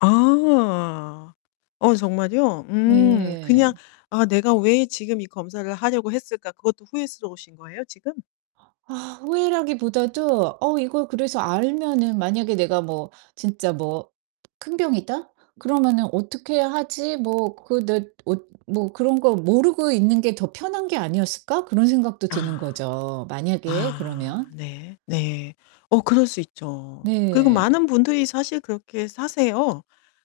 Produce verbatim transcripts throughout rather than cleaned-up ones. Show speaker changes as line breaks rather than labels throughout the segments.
아. 어 정말이요? 음 그냥
네.
'아 내가 왜 지금 이 검사를 하려고 했을까?' 그것도 후회스러우신 거예요 지금?
아 후회라기보다도 '어 이거 그래서 알면은 만약에 내가 뭐 진짜 뭐 큰 병이다 그러면은 어떻게 하지?' 뭐 그 내 엇 '뭐 그런 거 모르고 있는 게 더 편한 게 아니었을까?' 그런 생각도 드는
아.
거죠 만약에
아.
그러면.
네. 네. 어 그럴 수 있죠. 그리고
네.
많은 분들이 사실 그렇게 사세요.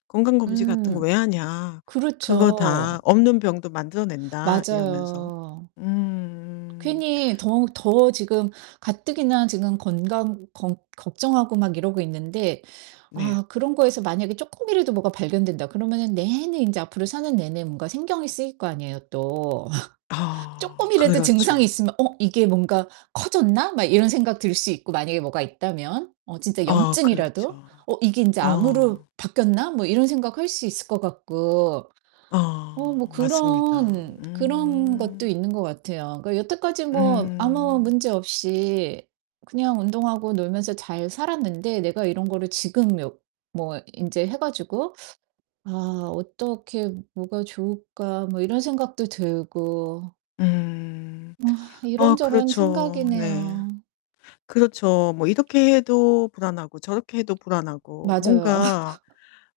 '건강검진 같은 거
음.
왜 하냐? 그거 다
그렇죠.
없는 병도 만들어 낸다.' 이러면서.
맞아요.
음.
괜히 더 더 지금 가뜩이나 지금 건강 겅 걱정하고 막 이러고 있는데
네.
아 '그런 거에서 만약에 쪼끔이라도 뭐가 발견된다.' 그러면은 내내 인제 앞으로 사는 내내 뭔가 신경이 쓰일 거 아니에요 또.
아
쪼끔이라도 증상이
그렇죠.
있으면 '어 이게 뭔가 커졌나?' 막 이런 생각 들 수 있고 만약에 뭐가 있다면 어 진짜
아
염증이라도
그렇죠.
'어 이게 인제 암으로
어.
바뀌었나?' 뭐 이런 생각할 수 있을 것 같고 어 뭐
어 맞습니다.
그런 그런 것도
음.
있는 것 같아요. 그 여태까지 뭐 아무
음.
문제 없이 그냥 운동하고 놀면서 잘 살았는데 '내가 이런 거를 지금 묘 뭐 인제 해 가지고 아 어떻게 뭐가 좋을까?' 뭐 이런 생각도 들고
음.
어
아
이런저런
그렇죠. 네.
생각이네요.
그렇죠. 뭐 이렇게 해도 불안하고 저렇게 해도 불안하고
맞아요.
뭔가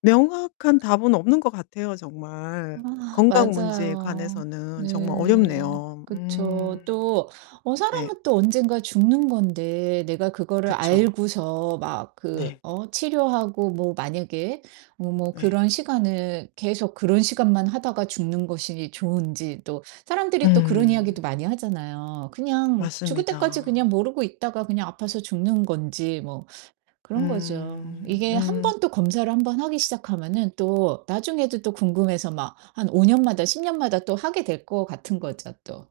명확한 답은 없는 것 같아요 정말.
아
건강 문제에
맞아요.
관해서는 정말
네.
어렵네요.
그쵸.
음.
또 어
네.
사람은 또 언젠가 죽는 건데 내가 그거를
그쵸.
알고서 막 그
네.
어 치료하고 뭐 만약에 어 뭐
네.
그런 시간을 계속 그런 시간만 하다가 죽는 것이 좋은지 또 사람들이 또 그런 이야기도
음.
많이 하잖아요. 그냥 죽을 때까지 그냥
맞습니다.
모르고 있다가 그냥 아파서 죽는 건지 뭐 그런 거죠.
음.
이게
음.
한번 또 검사를 한번 하기 시작하면은 또 나중에도 또 궁금해서 막 한 오 년마다, 십 년마다 또 하게 될 것 같은 거죠 또.